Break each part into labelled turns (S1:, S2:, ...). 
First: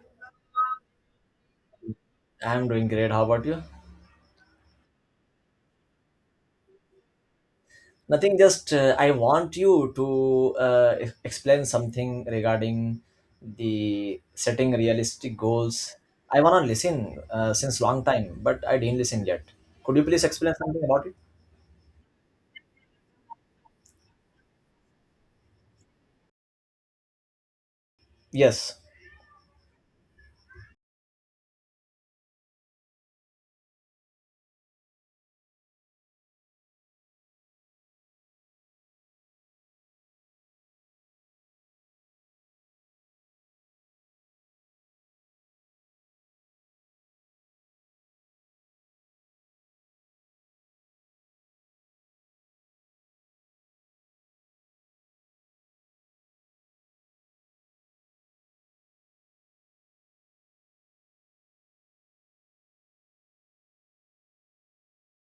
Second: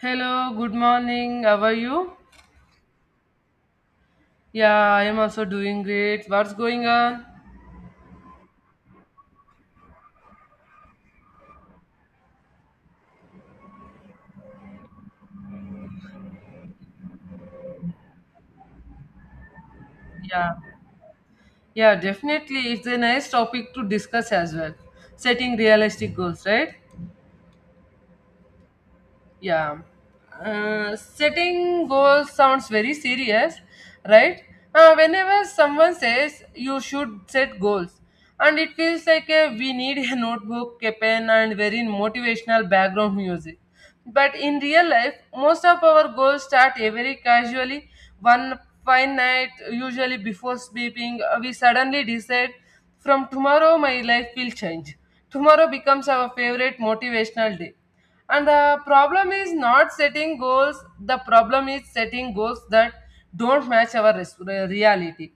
S1: Hello, good morning. How are you?
S2: I'm doing great. How about you?
S1: Yeah, I am also doing great. What's going on?
S2: Nothing, just I want you to explain something regarding the setting realistic goals. I want to listen since long time, but I didn't listen yet. Could you please explain
S1: Yeah,
S2: something about it?
S1: yeah, definitely. It's a nice topic to discuss as well. Setting realistic goals, right?
S2: Yes.
S1: Yeah. Setting goals sounds very serious, right? Whenever someone says you should set goals, and it feels like we need a notebook, a pen, and very motivational background music. But in real life, most of our goals start very casually. One fine night, usually before sleeping, we suddenly decide from tomorrow my life will change. Tomorrow becomes our favorite motivational day, and the problem is not setting goals, the problem is setting goals that don't match our reality.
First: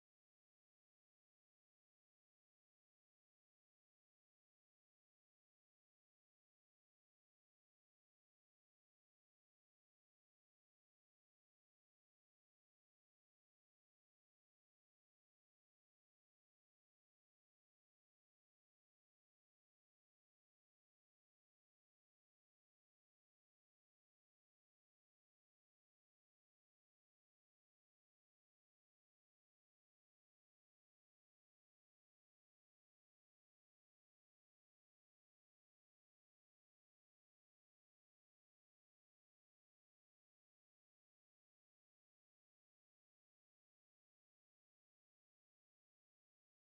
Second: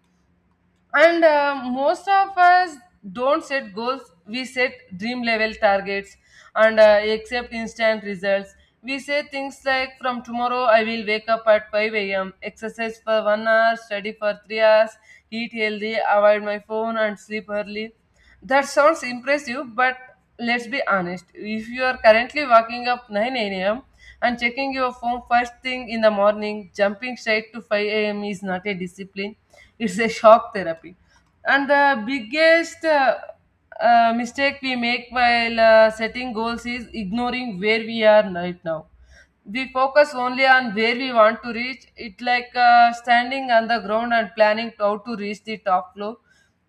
S1: And most of us don't set goals, we set dream level targets and accept instant results. We say things like, from tomorrow, I will wake up at 5 a.m., exercise for 1 hour, study for 3 hours, eat healthy, avoid my phone, and sleep early. That sounds impressive, but let's be honest. If you are currently waking up 9 a.m. and checking your phone first thing in the morning, jumping straight to 5 a.m. is not a discipline, it's a shock therapy. And the biggest mistake we make while setting goals is ignoring where we are right now. We focus only on where we want to reach. It's like standing on the ground and planning how to reach the top floor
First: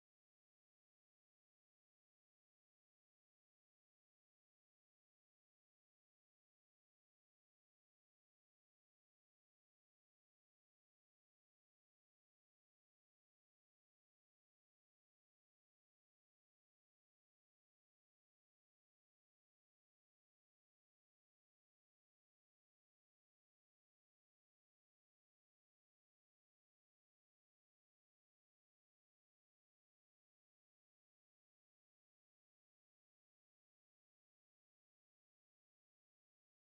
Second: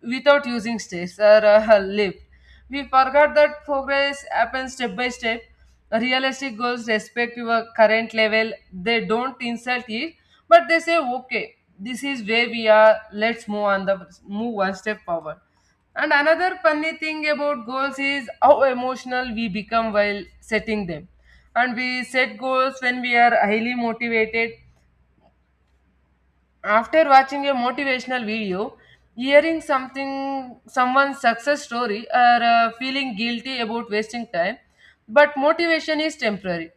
S1: without using stakes or a lift. We forgot that progress happens step by step. Realistic goals respect your current level. They don't insult it, but they say, okay, this is where we are. Let's move on the move one step forward. And another funny thing about goals is how emotional we become while setting them. And we set goals when we are highly motivated after watching a motivational video, hearing something someone's success story or feeling guilty about wasting time, but motivation is temporary.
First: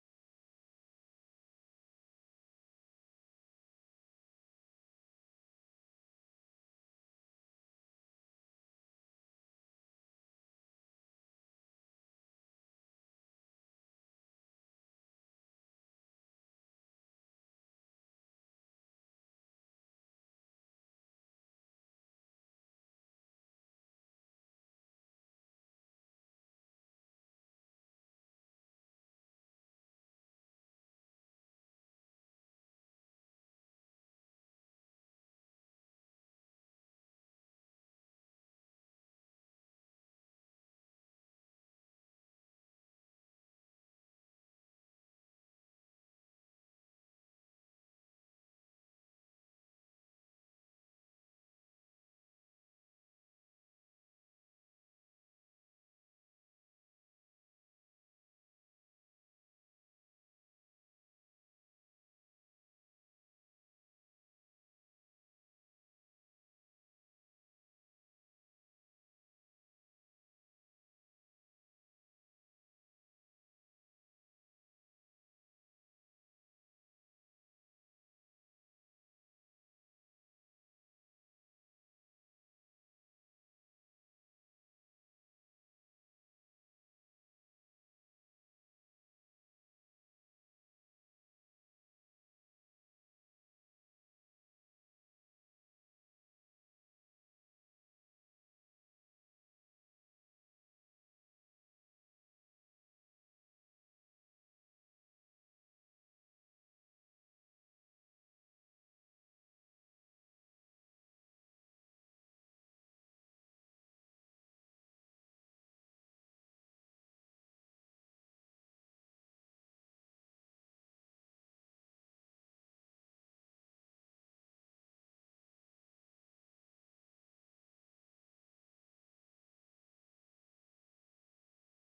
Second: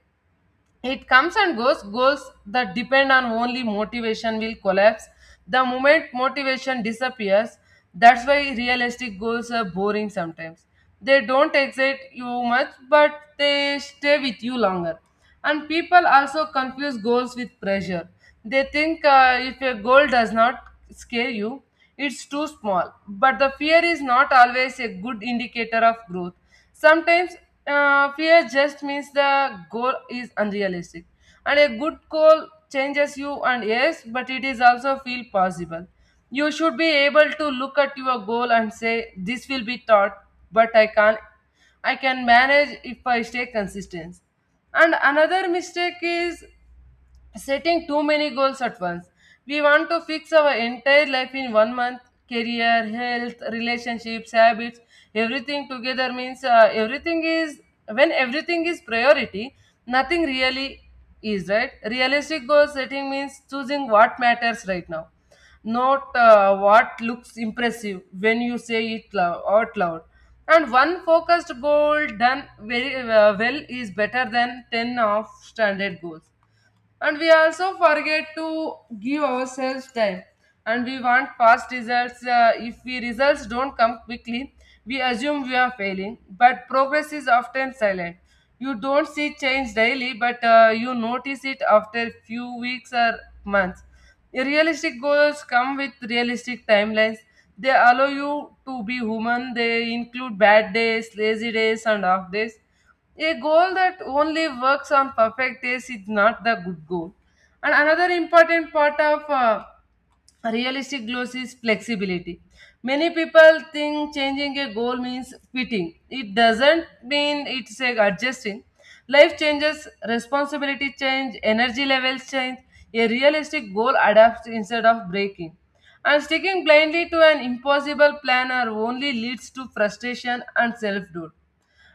S1: It comes and goes. Goals that depend on only motivation will collapse the moment motivation disappears. That's why realistic goals are boring sometimes. They don't excite you much, but they stay with you longer. And people also confuse goals with pressure. They think if a goal does not scare you, it's too small. But the fear is not always a good indicator of growth. Sometimes fear just means the goal is unrealistic, and a good goal changes you. And yes, but it is also feel possible. You should be able to look at your goal and say, "This will be taught, but I can't. I can manage if I stay consistent." And another mistake is setting too many goals at once. We want to fix our entire life in one month, career, health, relationships, habits, everything together means everything is, when everything is priority, nothing really is, right? Realistic goal setting means choosing what matters right now, not what looks impressive when you say it out loud. And one focused goal done very well is better than 10 of standard goals. And we also forget to give ourselves time, and we want fast results. If we results don't come quickly, we assume we are failing. But progress is often silent. You don't see change daily, but you notice it after few weeks or months. Realistic goals come with realistic timelines. They allow you to be human. They include bad days, lazy days, and off days. A goal that only works on perfect days is not the good goal. And another important part of realistic goals is flexibility. Many people think changing a goal means quitting. It doesn't mean it's a adjusting. Life changes, responsibility change, energy levels change. A realistic goal adapts instead of breaking. And sticking blindly to an impossible plan or only leads to frustration and self-doubt.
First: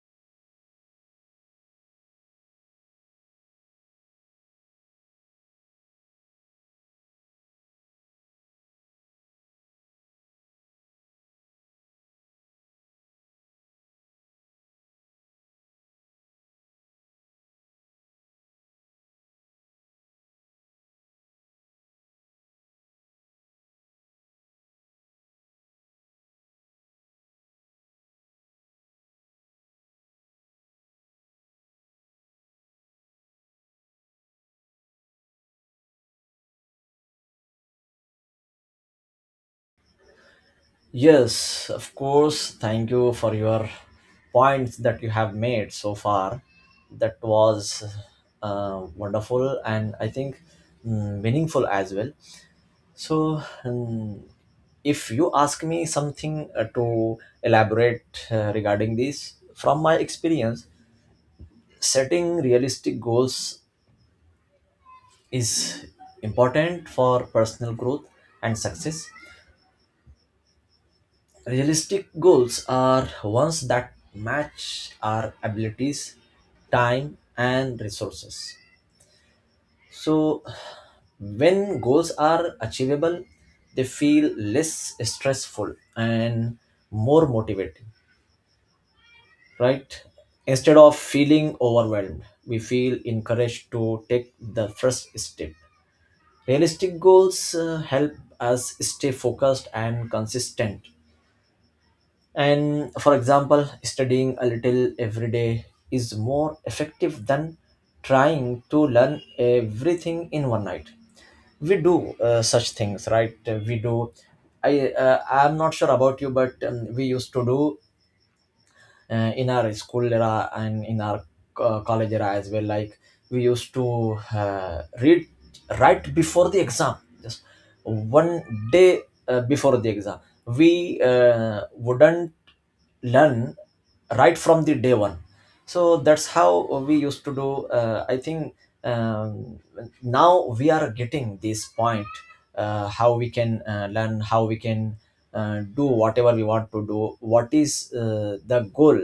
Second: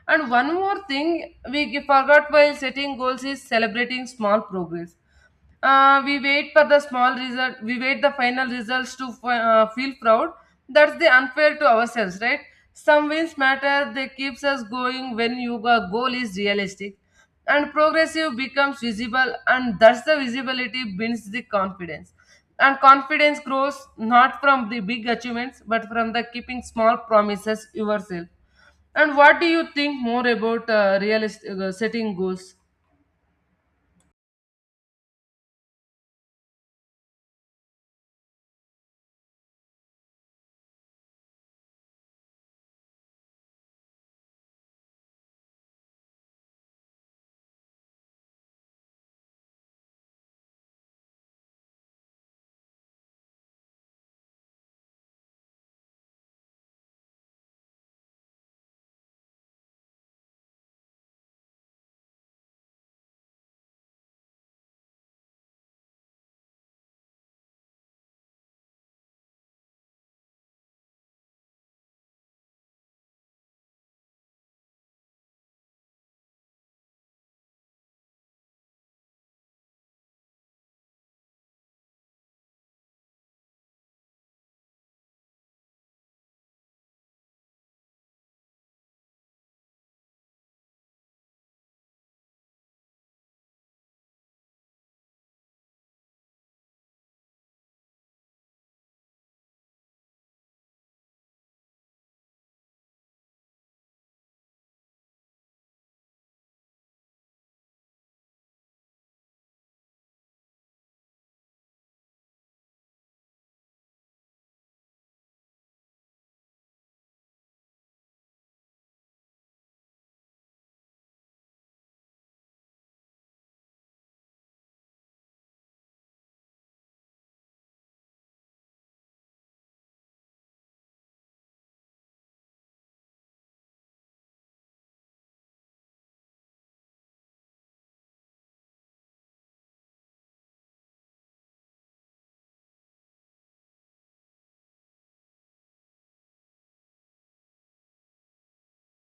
S1: And one more thing we forgot while setting goals is celebrating small progress. We wait for the small result. We wait the final results to feel proud. That's the unfair to ourselves, right? Some wins matter. They keeps us going when your goal is realistic, and progressive becomes visible, and that's the visibility builds the confidence. And confidence grows not from the big achievements, but from the keeping small promises yourself. And what do you think more about realist setting goals?
S2: Yes, of course. Thank you for your points that you have made so far. That was wonderful and I think meaningful as well. So, if you ask me something to elaborate regarding this, from my experience, setting realistic goals is important for personal growth and success. Realistic goals are ones that match our abilities, time, and resources. So, when goals are achievable, they feel less stressful and more motivating, right? Instead of feeling overwhelmed, we feel encouraged to take the first step. Realistic goals help us stay focused and consistent. And for example, studying a little every day is more effective than trying to learn everything in one night. We do such things, right? We do. I'm not sure about you, but we used to do in our school era and in our college era as well, like we used to read right before the exam, just 1 day before the exam. We wouldn't learn right from the day one. So that's how we used to do. I think, um, now we are getting this point, how we can learn, how we can do whatever we want to do, what is the goal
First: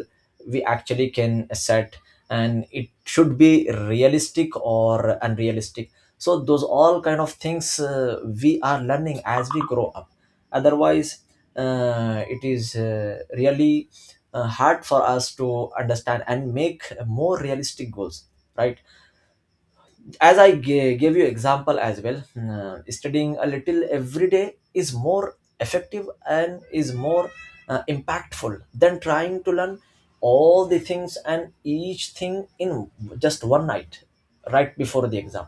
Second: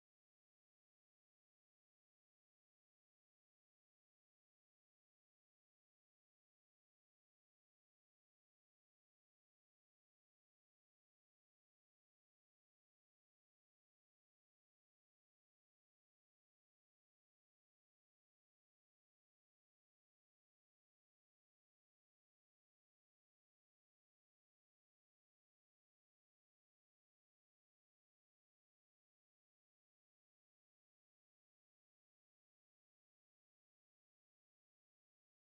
S2: we actually can set, and it should be realistic or unrealistic. So those all kind of things we are learning as we grow up. Otherwise, it is really hard for us to understand and make more realistic goals, right? As gave you example as well. Studying a little every day is more effective and is more impactful than trying to learn all the things and each thing in just one night, right before the exam.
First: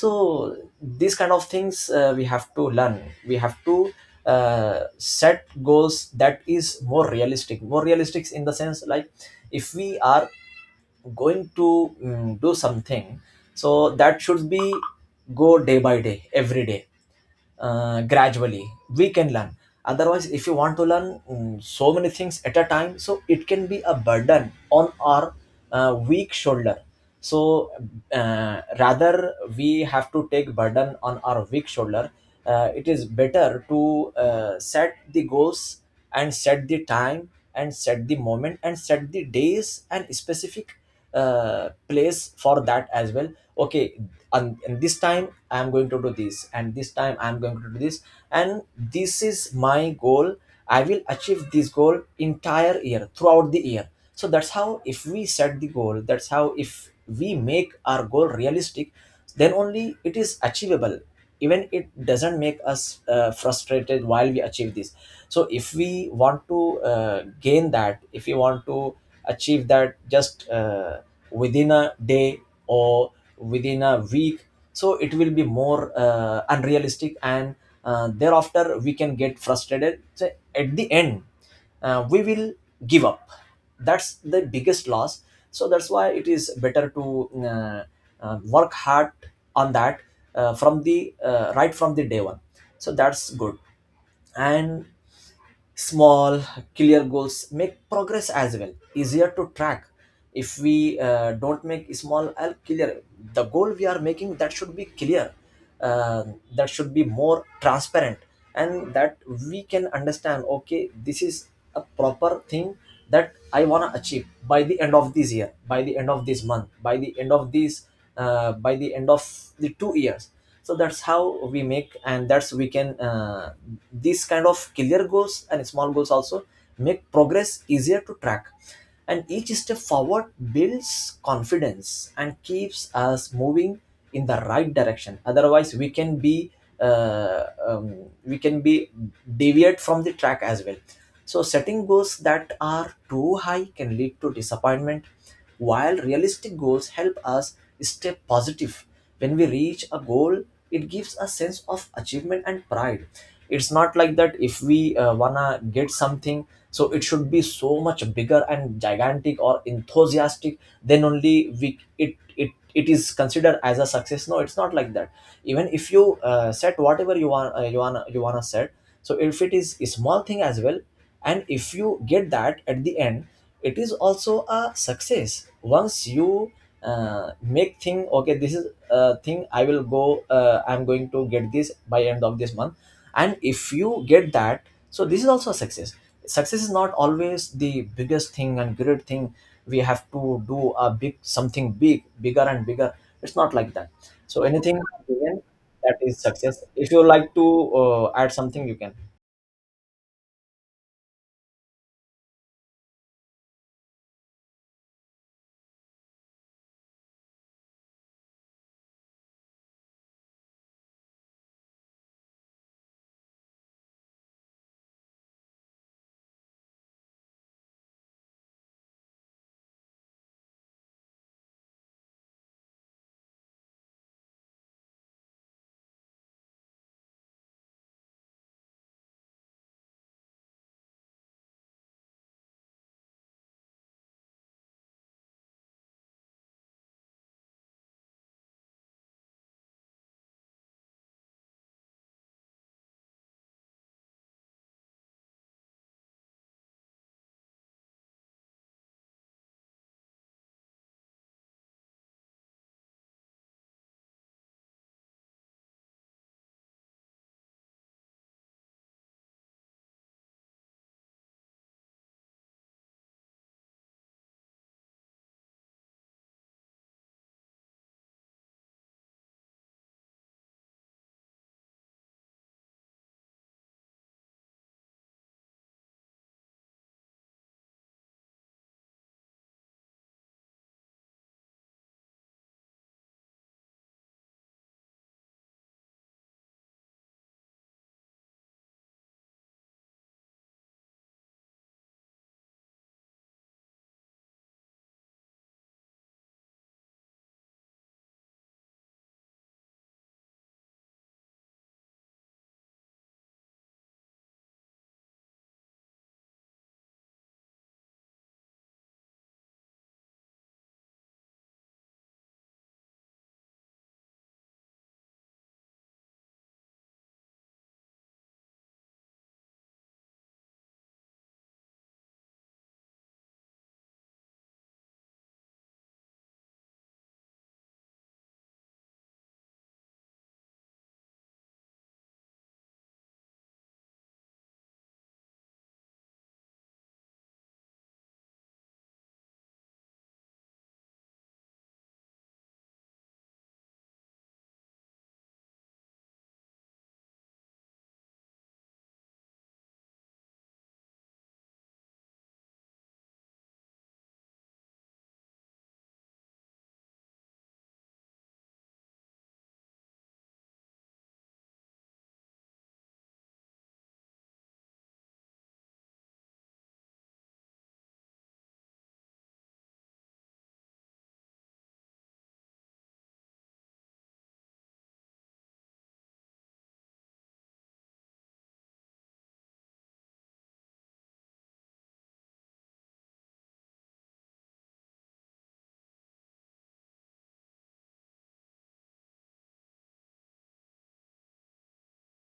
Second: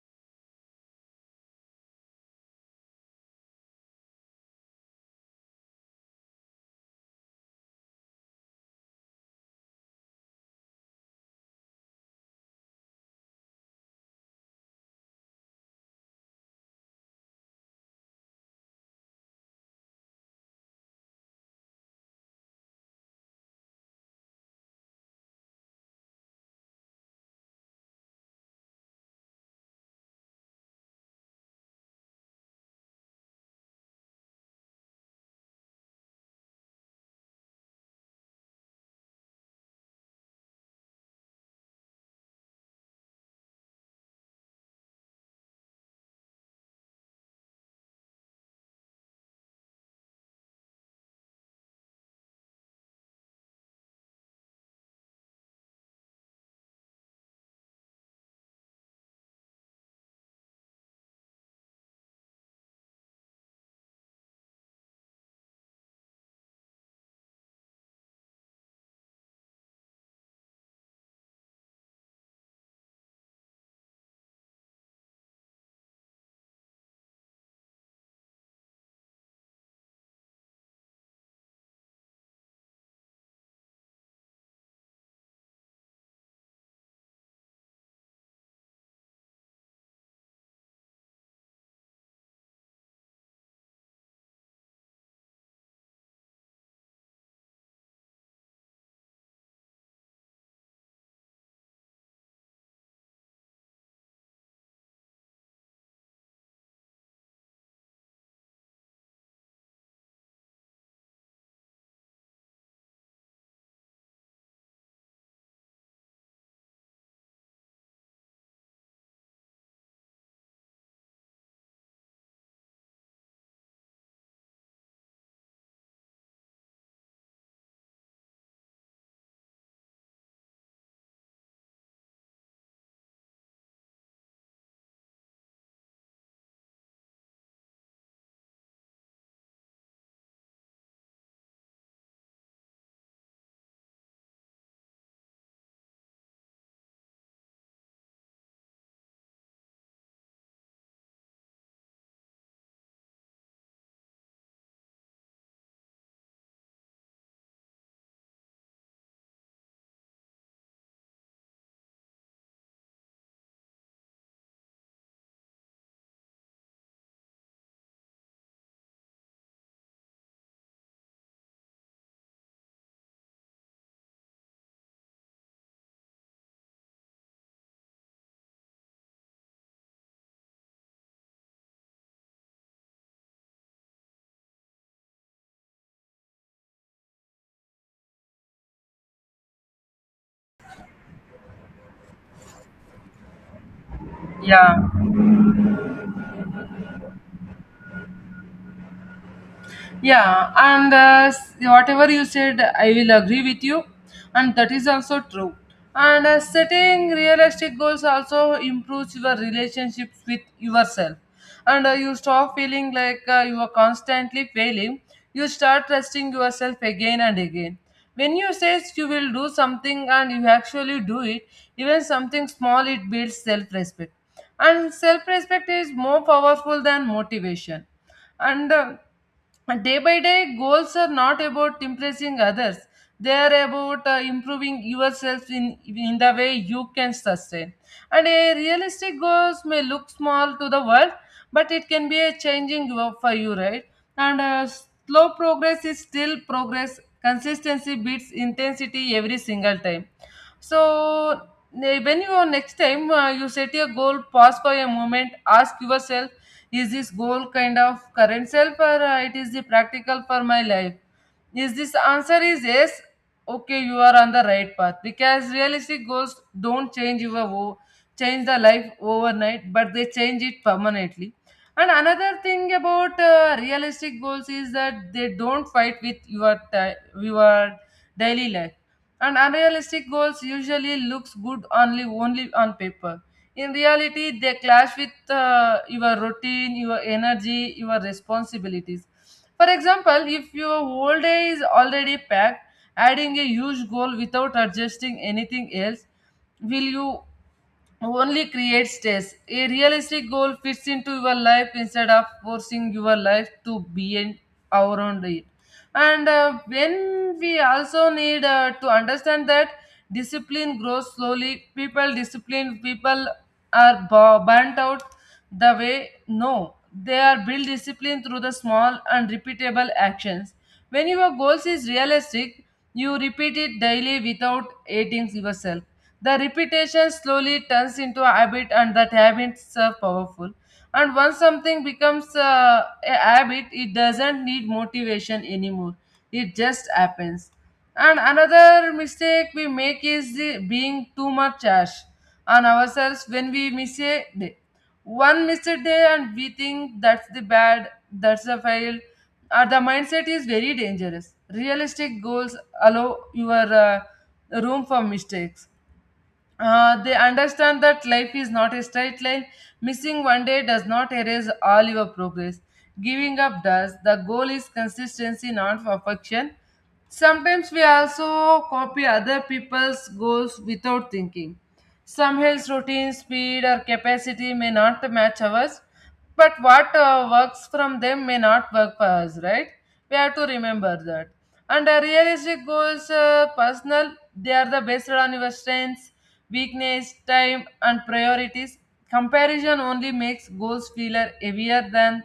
S2: So these kind of things we have to learn. We have to set goals that is more realistic. More realistic in the sense, like if we are going to do something, so that should be go day by day, every day, gradually we can learn. Otherwise, if you want to learn so many things at a time, so it can be a burden on our weak shoulder. So rather we have to take burden on our weak shoulder, it is better to set the goals, and set the time, and set the moment, and set the days, and specific place for that as well. Okay. And this time I am going to do this, and this time I am going to do this, and this is my goal. I will achieve this goal entire year, throughout the year. So that's how, if we set the goal, that's how, if we make our goal realistic, then only it is achievable. Even it doesn't make us frustrated while we achieve this. So if we want to gain that, if we want to achieve that just within a day or within a week, so it will be more unrealistic, and thereafter we can get frustrated. So at the end, we will give up. That's the biggest loss. So that's why it is better to work hard on that, from the right from the day one. So that's good. And small, clear goals make progress as well easier to track. If we don't make small l clear, the goal we are making, that should be clear, uh, that should be more transparent, and that we can understand, okay, this is a proper thing that I want to achieve by the end of this year, by the end of this month, by the end of this, by the end of the 2 years. So that's how we make, and that's we can, these kind of clear goals and small goals also make progress easier to track. And each step forward builds confidence and keeps us moving in the right direction. Otherwise, we can be, uh, um, we can be deviate from the track as well. So setting goals that are too high can lead to disappointment, while realistic goals help us stay positive. When we reach a goal, it gives a sense of achievement and pride. It's not like that, if we wanna get something, so it should be so much bigger and gigantic or enthusiastic, then only we it it it is considered as a success. No, it's not like that. Even if you set whatever you want, you wanna set. So if it is a small thing as well, and if you get that at the end, it is also a success. Once you make thing, okay, this is a thing I will go, I'm going to get this by end of this month, and if you get that, so this is also a success. Success is not always the biggest thing and great thing. We have to do a big, something big, bigger and bigger. It's not like that. So
S1: Yeah.
S2: anything given, that is success. If you like to add something, you can.
S1: Yeah, and whatever you said, I will agree with you, and that is also true. And setting realistic goals also improves your relationships with yourself, and you stop feeling like you are constantly failing. You start trusting yourself again and again. When you say you will do something and you actually do it, even something small, it builds self-respect, and self-respect is more powerful than motivation. And uh, and day by day, goals are not about impressing others. They are about improving yourself in the way you can sustain. And a realistic goals may look small to the world, but it can be a changing work for you, right? And slow progress is still progress. Consistency beats intensity every single time. So when you are next time you set your goal, pause for a moment, ask yourself, is this goal kind of current self or it is the practical for my life? Is this answer is yes? Okay, you are on the right path because realistic goals don't change your change the life overnight, but they change it permanently. And another thing about realistic goals is that they don't fight with your ti your daily life. And unrealistic goals usually looks good only on paper. In reality they clash with your routine, your energy, your responsibilities. For example, if your whole day is already packed, adding a huge goal without adjusting anything else will you only creates stress. A realistic goal fits into your life instead of forcing your life to be an around it. And when we also need to understand that discipline grows slowly, people discipline people are burnt out the way no they are built discipline through the small and repeatable actions. When your goals is realistic, you repeat it daily without hating yourself. The repetition slowly turns into a habit, and that habits are powerful. And once something becomes a habit, it doesn't need motivation anymore. It just happens. And another mistake we make is the being too much harsh on ourselves when we miss a day. One missed day and we think that's the bad, that's a fail, or the mindset is very dangerous. Realistic goals allow your room for mistakes. They understand that life is not a straight line. Missing one day does not erase all your progress. Giving up does. The goal is consistency, not perfection. Sometimes we also copy other people's goals without thinking. Some health routine speed or capacity may not match ours, but what works from them may not work for us, right? We have to remember that. And realistic goals, personal, they are the based on your strengths, weakness, time, and priorities. Comparison only makes goals feel heavier than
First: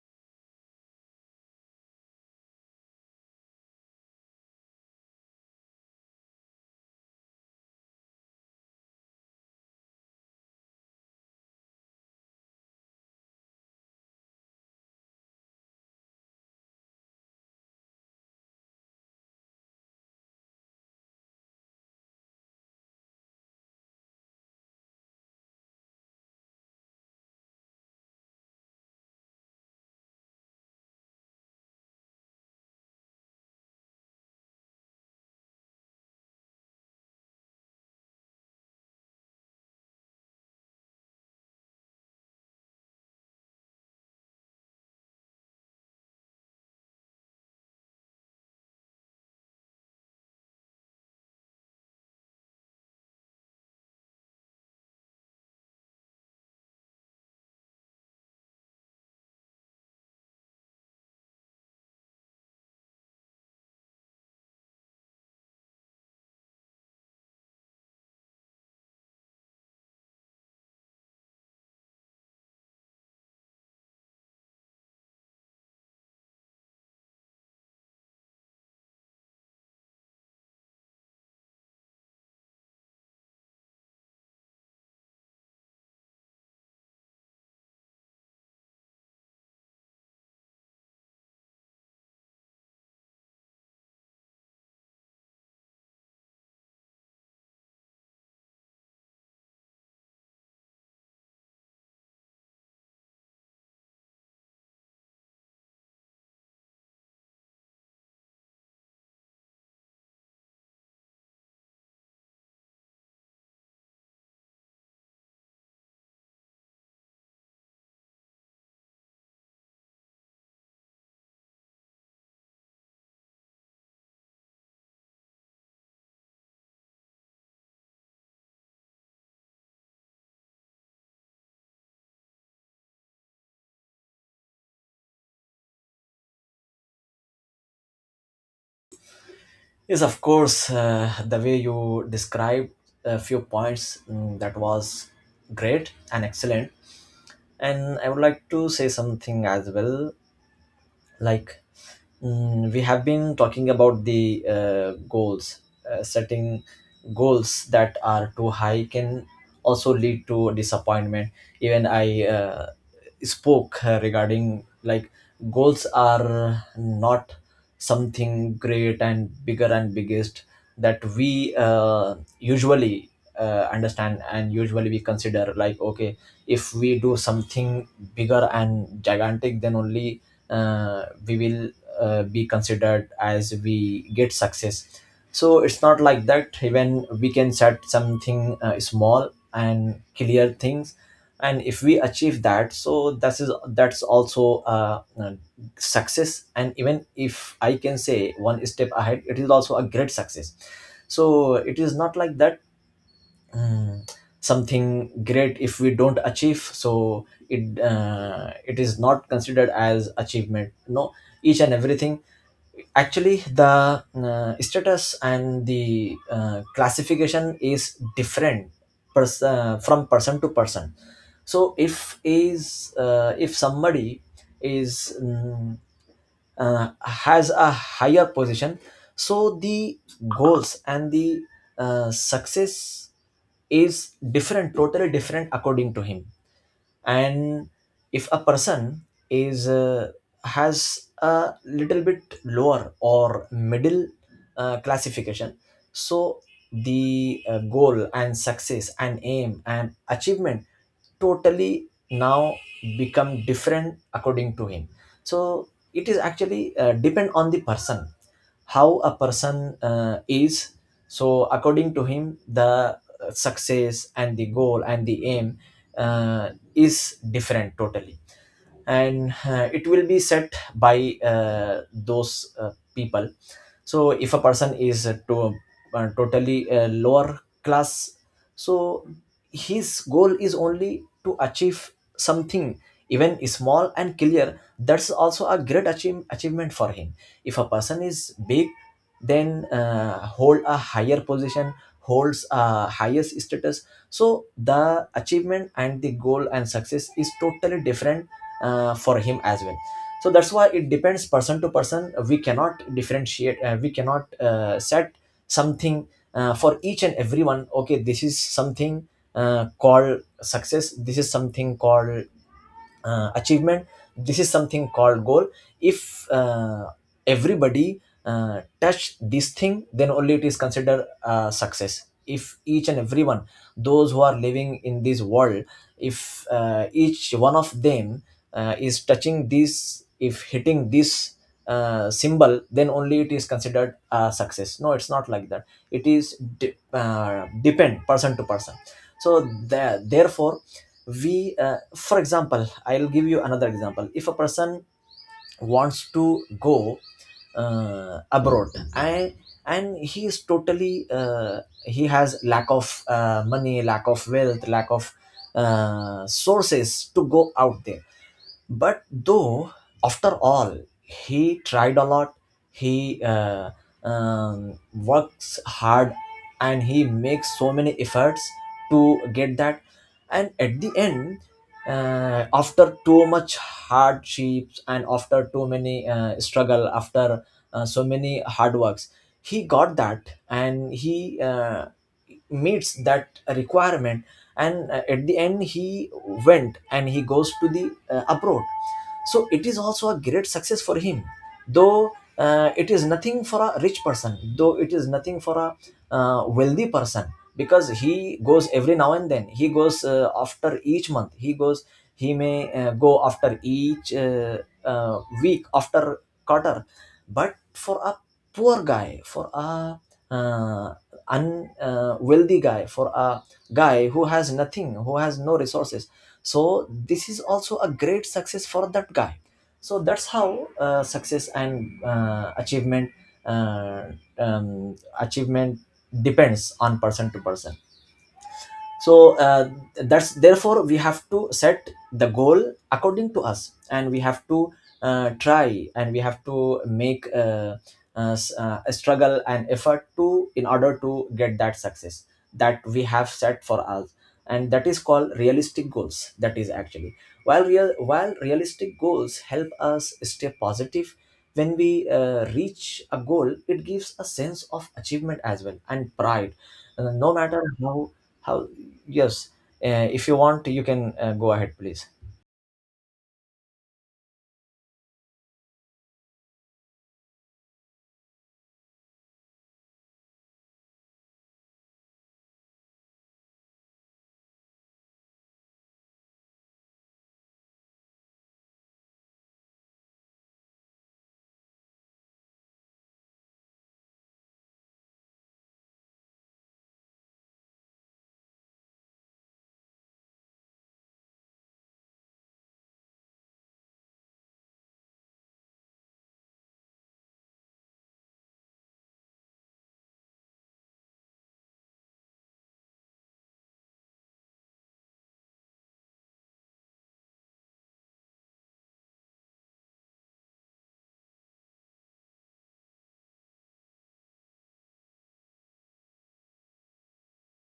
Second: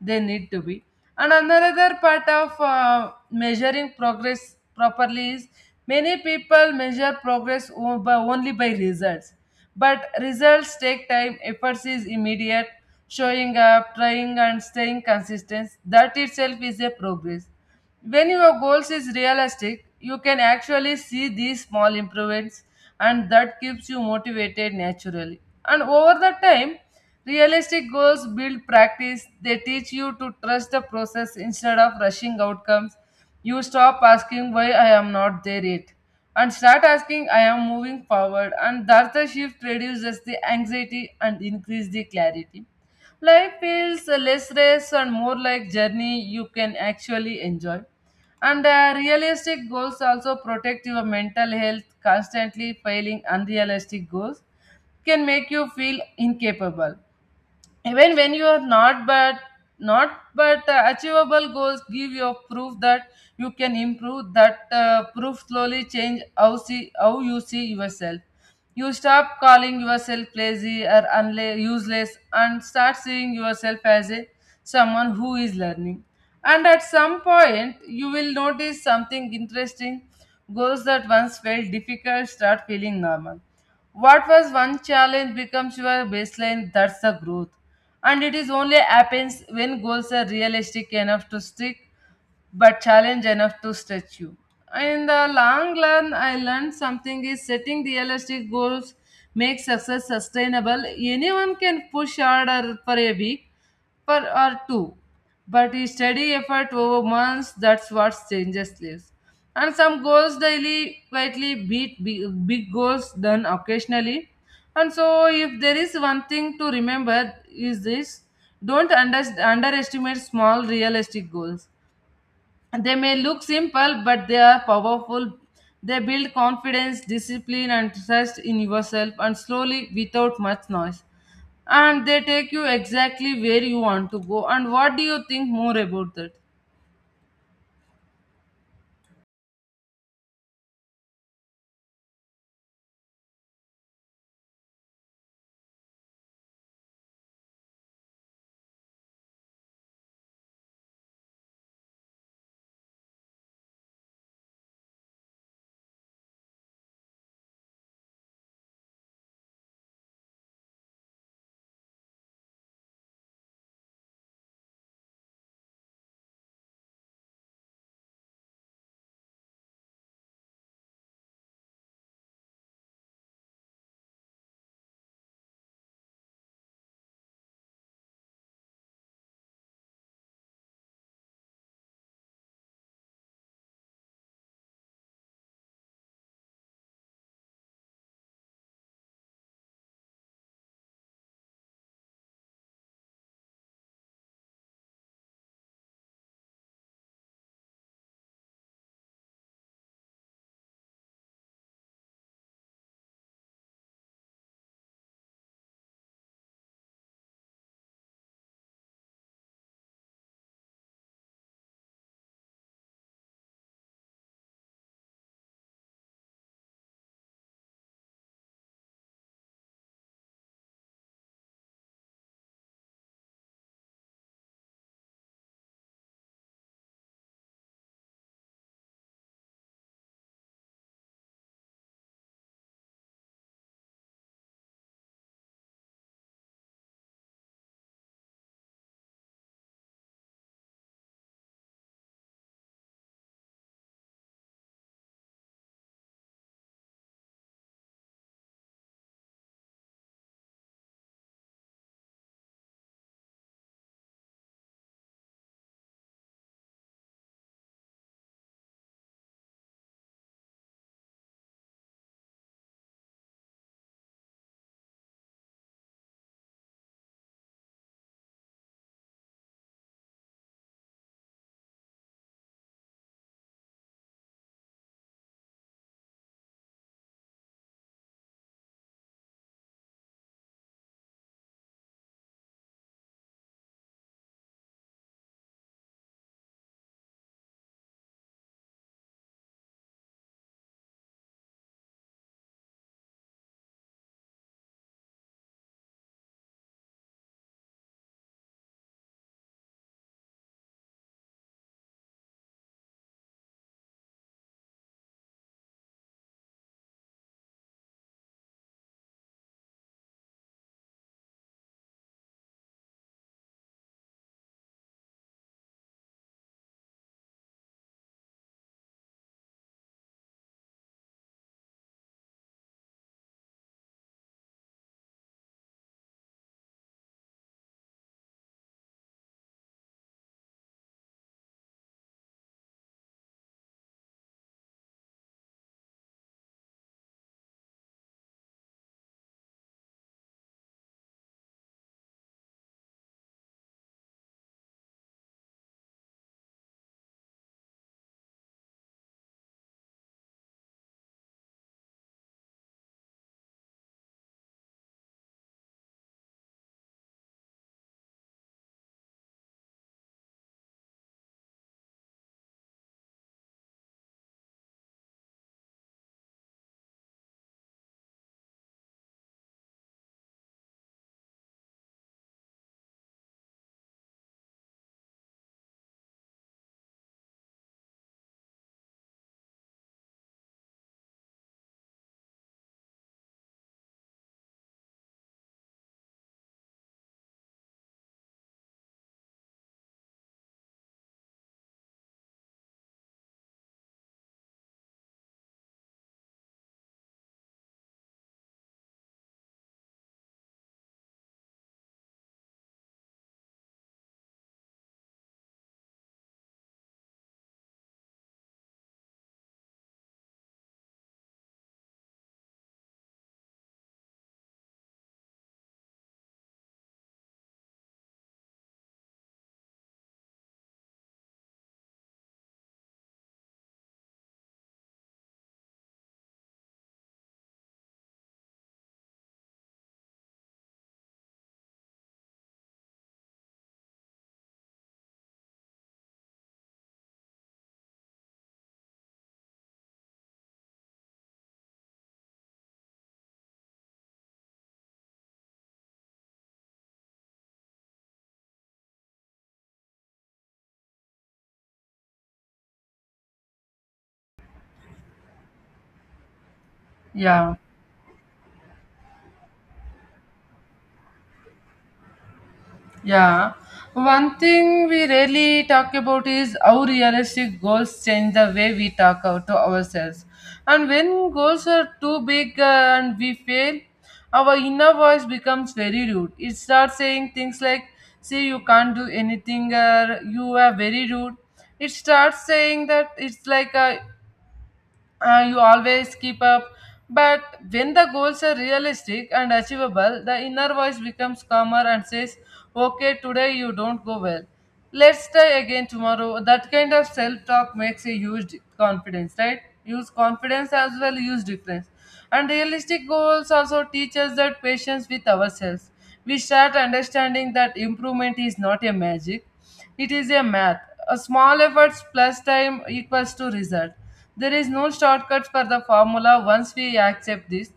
S1: they need to be. And another part of measuring progress properly is many people measure progress only by results. But results take time, efforts is immediate. Showing up, trying, and staying consistent, that itself is a progress. When your goals is realistic, you can actually see these small improvements, and that keeps you motivated naturally. And over the time, realistic goals build practice. They teach you to trust the process instead of rushing outcomes. You stop asking why I am not there yet and start asking I am moving forward. And that's the shift reduces the anxiety and increase the clarity. Life feels less race and more like journey you can actually enjoy. And realistic goals also protect your mental health. Constantly failing unrealistic goals can make you feel incapable even when you are not. But achievable goals give your proof that you can improve. That proof slowly change how see how you see yourself. You stop calling yourself lazy or useless and start seeing yourself as a someone who is learning. And at some point you will notice something interesting. Goals that once felt difficult start feeling normal. What was one challenge becomes your baseline, that's the growth. And it is only happens when goals are realistic enough to stick but challenge enough to stretch you. In the long run, I learned something is setting realistic goals makes success sustainable. Anyone can push harder for a week, for or two. But a steady effort over months, that's what changes lives. And some goals daily quietly beat big goals done occasionally. And so if there is one thing to remember is this: don't underestimate small realistic goals. They may look simple, but they are powerful. They build confidence, discipline, and trust in yourself, and slowly without much noise. And they take you exactly where you want to go. And what do you think more about that?
S2: Yes, of course. The way you described a few points, that was great and excellent. And I would like to say something as well. Like, we have been talking about the goals. Setting goals that are too high can also lead to disappointment. Even I spoke regarding, like, goals are not something great and bigger and biggest that we usually understand, and usually we consider, like, okay, if we do something bigger and gigantic, then only we will be considered as we get success. So it's not like that. Even we can set something small and clear things, and if we achieve that, so that is, that's also success. And even if I can say one step ahead, it is also a great success. So it is not like that. mm, something great, if we don't achieve, so it it is not considered as achievement. No, each and everything, actually, the status and the classification is different, from person to person. So if is if somebody is, has a higher position, so the goals and the success is different, totally different, according to him. And if a person is has a little bit lower or middle classification, so the goal and success and aim and achievement totally now become different according to him. So it is actually depend on the person, how a person is. So according to him, the success and the goal and the aim is different totally. And it will be set by those people. So if a person is to totally lower class, so his goal is only to achieve something, even small and clear, that's also a great achievement for him. If a person is big, then hold a higher position, holds a highest status, so the achievement and the goal and success is totally different for him as well. So that's why it depends person to person. We cannot differentiate, we cannot set something for each and everyone. Okay, this is something called success, this is something called achievement, this is something called goal. If everybody touch this thing, then only it is considered success. If each and everyone, those who are living in this world, if each one of them is touching this, if hitting this symbol, then only it is considered a success. No, it's not like that. It is depend person to person. So therefore, we for example, I'll give you another example. If a person wants to go abroad, and and he is totally, he has lack of money, lack of wealth, lack of sources to go out there, but though, after all, he tried a lot, he works hard, and he makes so many efforts to get that. And at the end, after too much hardships and after too many struggle, after so many hard works, he got that, and he meets that requirement. And at the end, he went, and he goes to the abroad. So it is also a great success for him, though it is nothing for a rich person, though it is nothing for a wealthy person, because he goes every now and then. He goes after each month he goes, he may Go after each week after quarter. But for a poor guy, for a uh, wealthy guy, for a guy who has nothing, who has no resources, so this is also a great success for that guy. So that's how success and achievement, uh, achievement depends on person to person. So that's, therefore we have to set the goal according to us, and we have to try, and we have to make a struggle and effort to in order to get that success that we have set for us. And that is called realistic goals, that is actually, while realistic goals help us stay positive. When we reach a goal, it gives a sense of achievement as well, and pride. No
S1: Yeah.
S2: matter how, yes, if you want, you can go ahead, please.
S1: Yeah. One thing we rarely talk about is how realistic goals change the way we talk out to ourselves. And when goals are too big and we fail, our inner voice becomes very rude. It starts saying things like, see, you can't do anything, or you are very rude. It starts saying that it's like, you always keep up. But when the goals are realistic and achievable, the inner voice becomes calmer and says, okay, today you don't go well. Let's try again tomorrow. That kind of self talk makes a huge confidence, right? Use confidence as well, use difference. And realistic goals also teach us that patience with ourselves. We start understanding that improvement is not a magic, it is a math. A small efforts plus time equals to result. There is no shortcuts for the formula once we accept this.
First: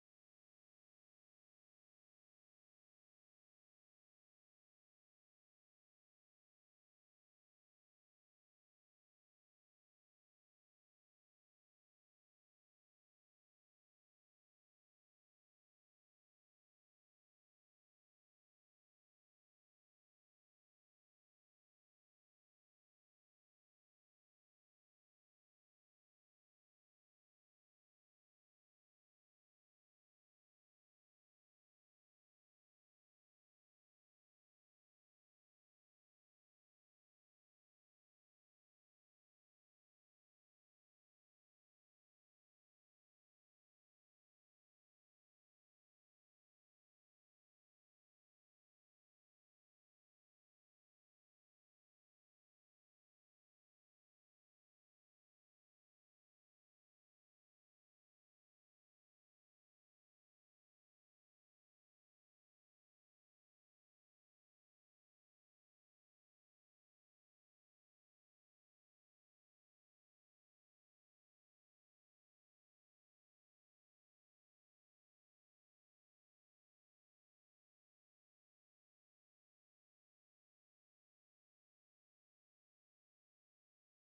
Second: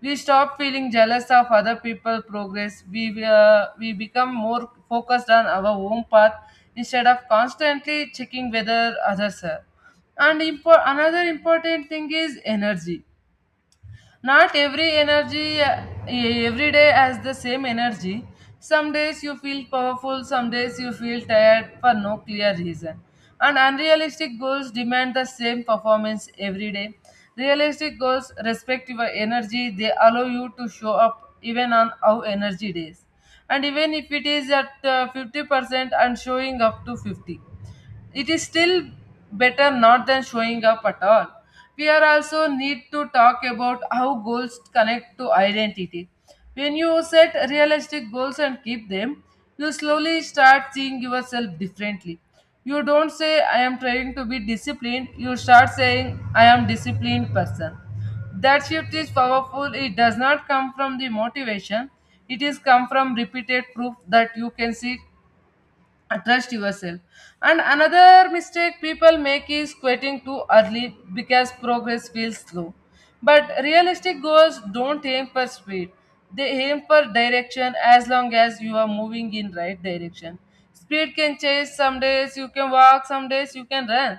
S1: We stop feeling jealous of other people' progress. We become more focused on our own path instead of constantly checking whether others are. And another important thing is energy. Not every energy, Every day has the same energy. Some days you feel powerful, some days you feel tired for no clear reason. And unrealistic goals demand the same performance every day. Realistic goals respect your energy, they allow you to show up even on our energy days. And even if it is at 50% and showing up to 50, it is still better not than showing up at all. We are also need to talk about how goals connect to identity. When you set realistic goals and keep them, you slowly start seeing yourself differently. You don't say I am trying to be disciplined, you start saying I am disciplined person. That shift is powerful. It does not come from the motivation, it is come from repeated proof that you can see, trust yourself. And another mistake people make is quitting too early because progress feels slow. But realistic goals don't aim for speed, they aim for direction. As long as you are moving in right direction, speed can chase. Some days you can walk, some days you can run,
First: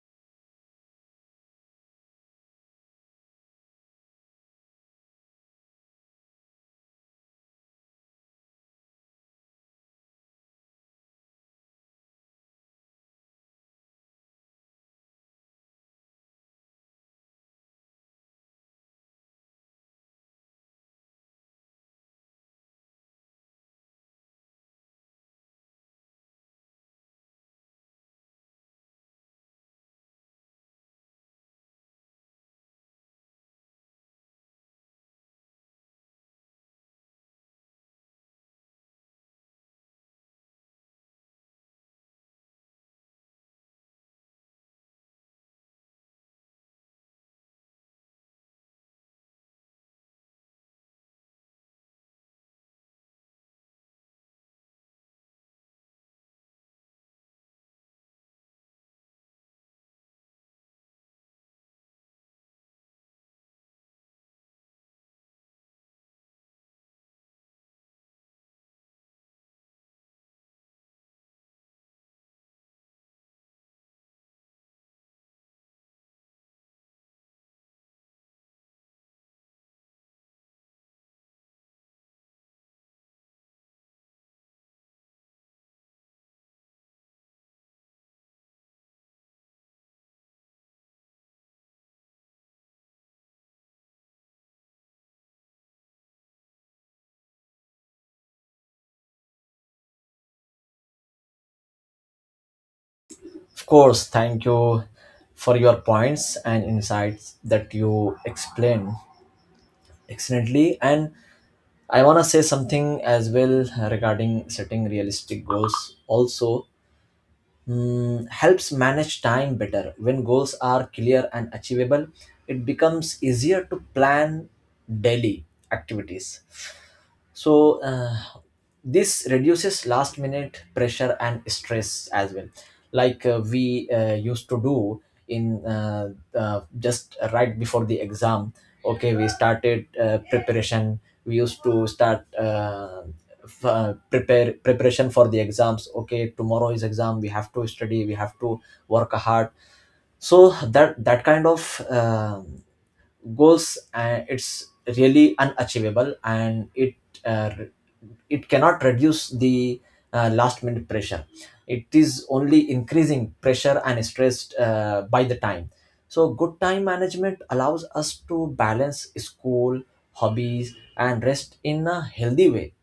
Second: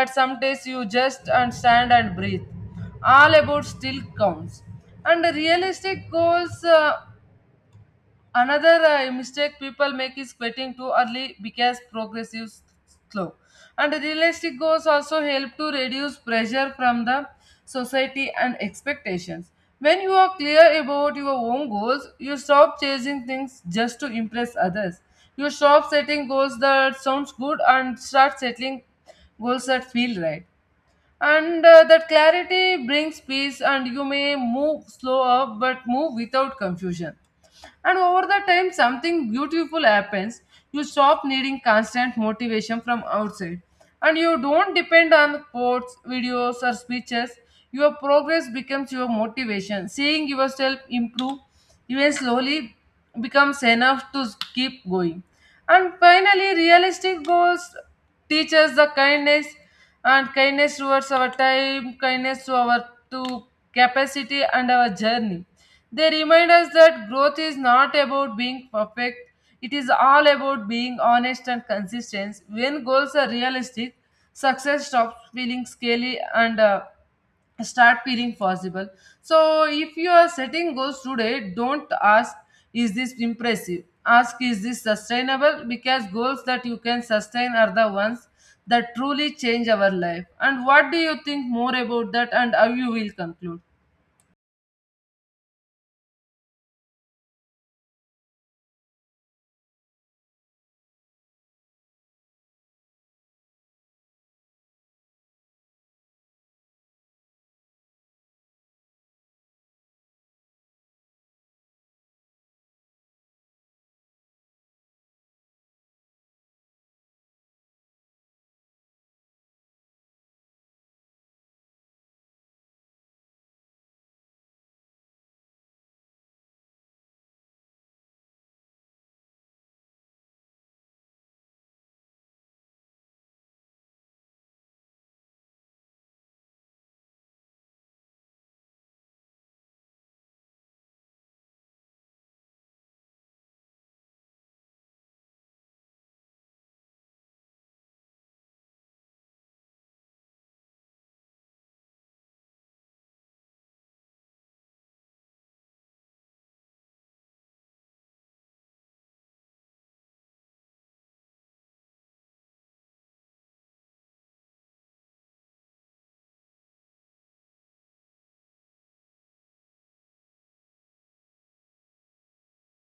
S1: but some days you just and stand and breathe. All about still counts. And realistic goals another mistake people make is quitting too early because progress is slow. And realistic goals also help to reduce pressure from the society and expectations. When you are clear about your own goals, you stop chasing things just to impress others. You stop setting goals that sounds good and start settling goals that feel right. And that clarity brings peace, and you may move slower but move without confusion. And over the time something beautiful happens. You stop needing constant motivation from outside, and you don't depend on quotes videos or speeches. Your progress becomes your motivation. Seeing yourself improve, even slowly, becomes enough to keep going. And finally, realistic goals teach us the kindness, and kindness towards our time, kindness to our, to capacity and our journey. They remind us that growth is not about being perfect, it is all about being honest and consistent. When goals are realistic, success stops feeling scary and start feeling possible. So, if you are setting goals today, don't ask, is this impressive? Ask, is this sustainable? Because goals that you can sustain are the ones that truly change our life. And what do you think more about that, and how you will conclude?
S2: Of course, thank you for your points and insights that you explained excellently. And I want to say something as well regarding setting realistic goals. Also, mm, helps manage time better. When goals are clear and achievable, it becomes easier to plan daily activities. So this reduces last minute pressure and stress as well, like we used to do in just right before the exam. Okay, we started preparation, we used to start f- prepare preparation for the exams. Okay, tomorrow is exam, we have to study, we have to work hard. So that, that kind of goals, and it's really unachievable, and it uh, it cannot reduce the last minute pressure, it is only increasing pressure and stress by the time. So good time management allows us to balance school, hobbies and rest in a healthy way.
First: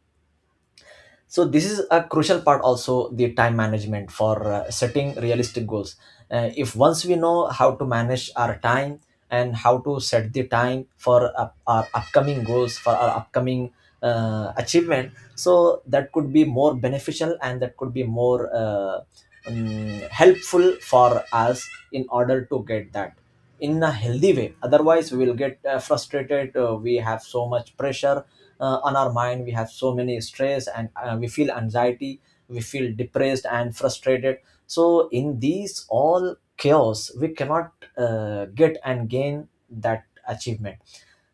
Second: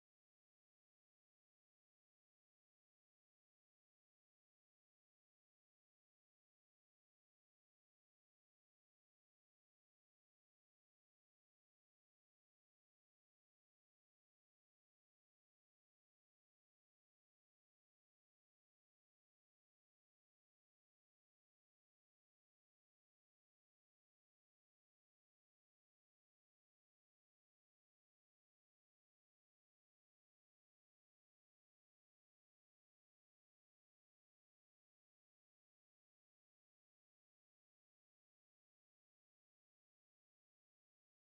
S2: So this is a crucial part also, the time management for setting realistic goals. If once we know how to manage our time and how to set the time for our upcoming goals, for our upcoming achievement, so that could be more beneficial, and that could be more helpful for us in order to get that in a healthy way. Otherwise, we will get frustrated, we have so much pressure on our mind, we have so many stress, and we feel anxiety, we feel depressed and frustrated. So in these all chaos, we cannot get and gain that achievement.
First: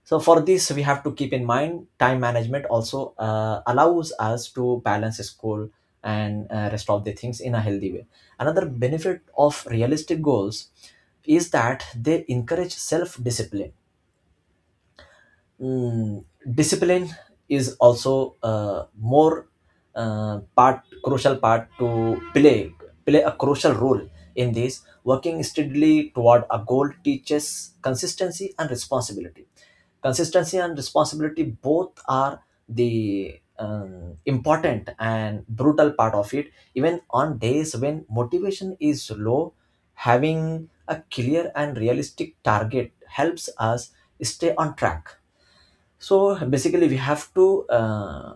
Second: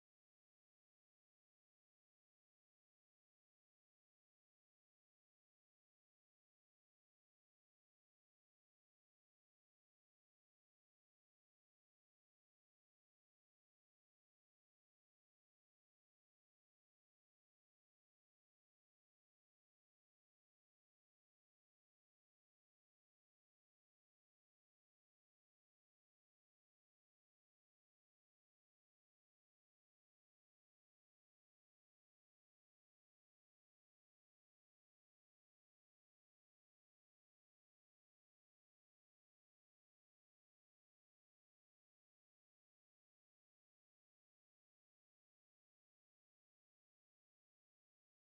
S2: So for this, we have to keep in mind time management also allows us to balance school and rest of the things in a healthy way. Another benefit of realistic goals is that they encourage self discipline. Mm, discipline is also more part crucial part to play play a crucial role in this. Working steadily toward a goal teaches consistency and responsibility. Consistency and responsibility both are the important and brutal part of it. Even on days when motivation is low, having a clear and realistic target helps us stay on track. So basically, we have to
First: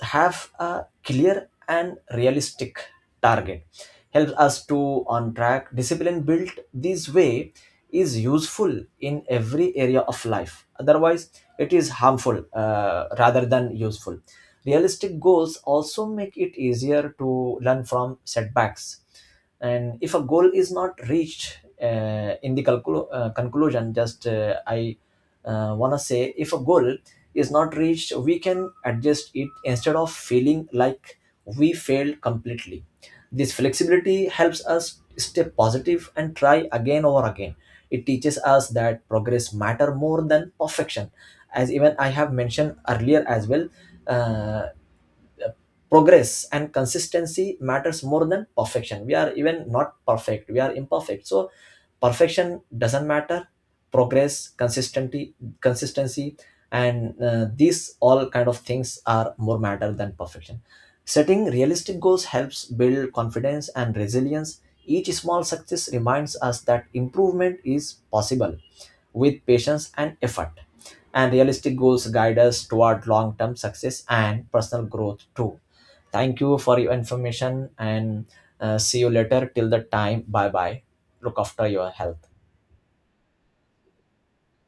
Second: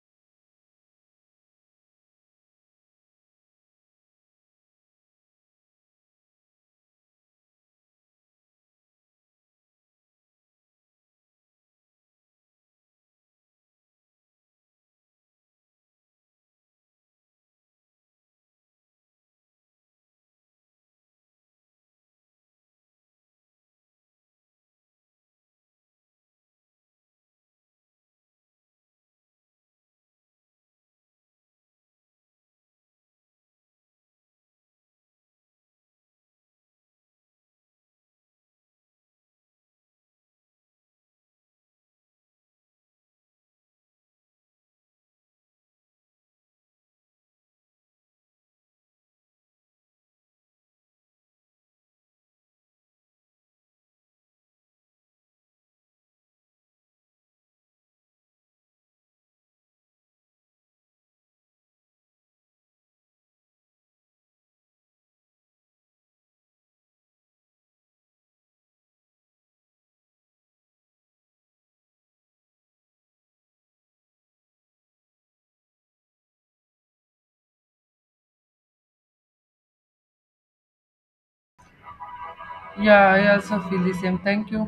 S2: have a clear and realistic target helps us to on track. Discipline built this way is useful in every area of life, otherwise it is harmful rather than useful. Realistic goals also make it easier to learn from setbacks. And if a goal is not reached, conclusion, just I want to say, if a goal is not reached, we can adjust it instead of feeling like we failed completely. This flexibility helps us stay positive and try again over again. It teaches us that progress matter more than perfection. As even I have mentioned earlier as well, uh, progress and consistency matters more than perfection. We are even not perfect, we are imperfect. So perfection doesn't matter, progress, consistency, consistency, and these all kind of things are more matter than perfection. Setting realistic goals helps build confidence and resilience. Each small success reminds us that improvement is possible with patience and effort. And realistic goals guide us toward long-term success and personal growth too. Thank you for your information, and see you later. Till the time, bye bye. Look after your health.
S1: Yeah, I also feel the same. Thank you.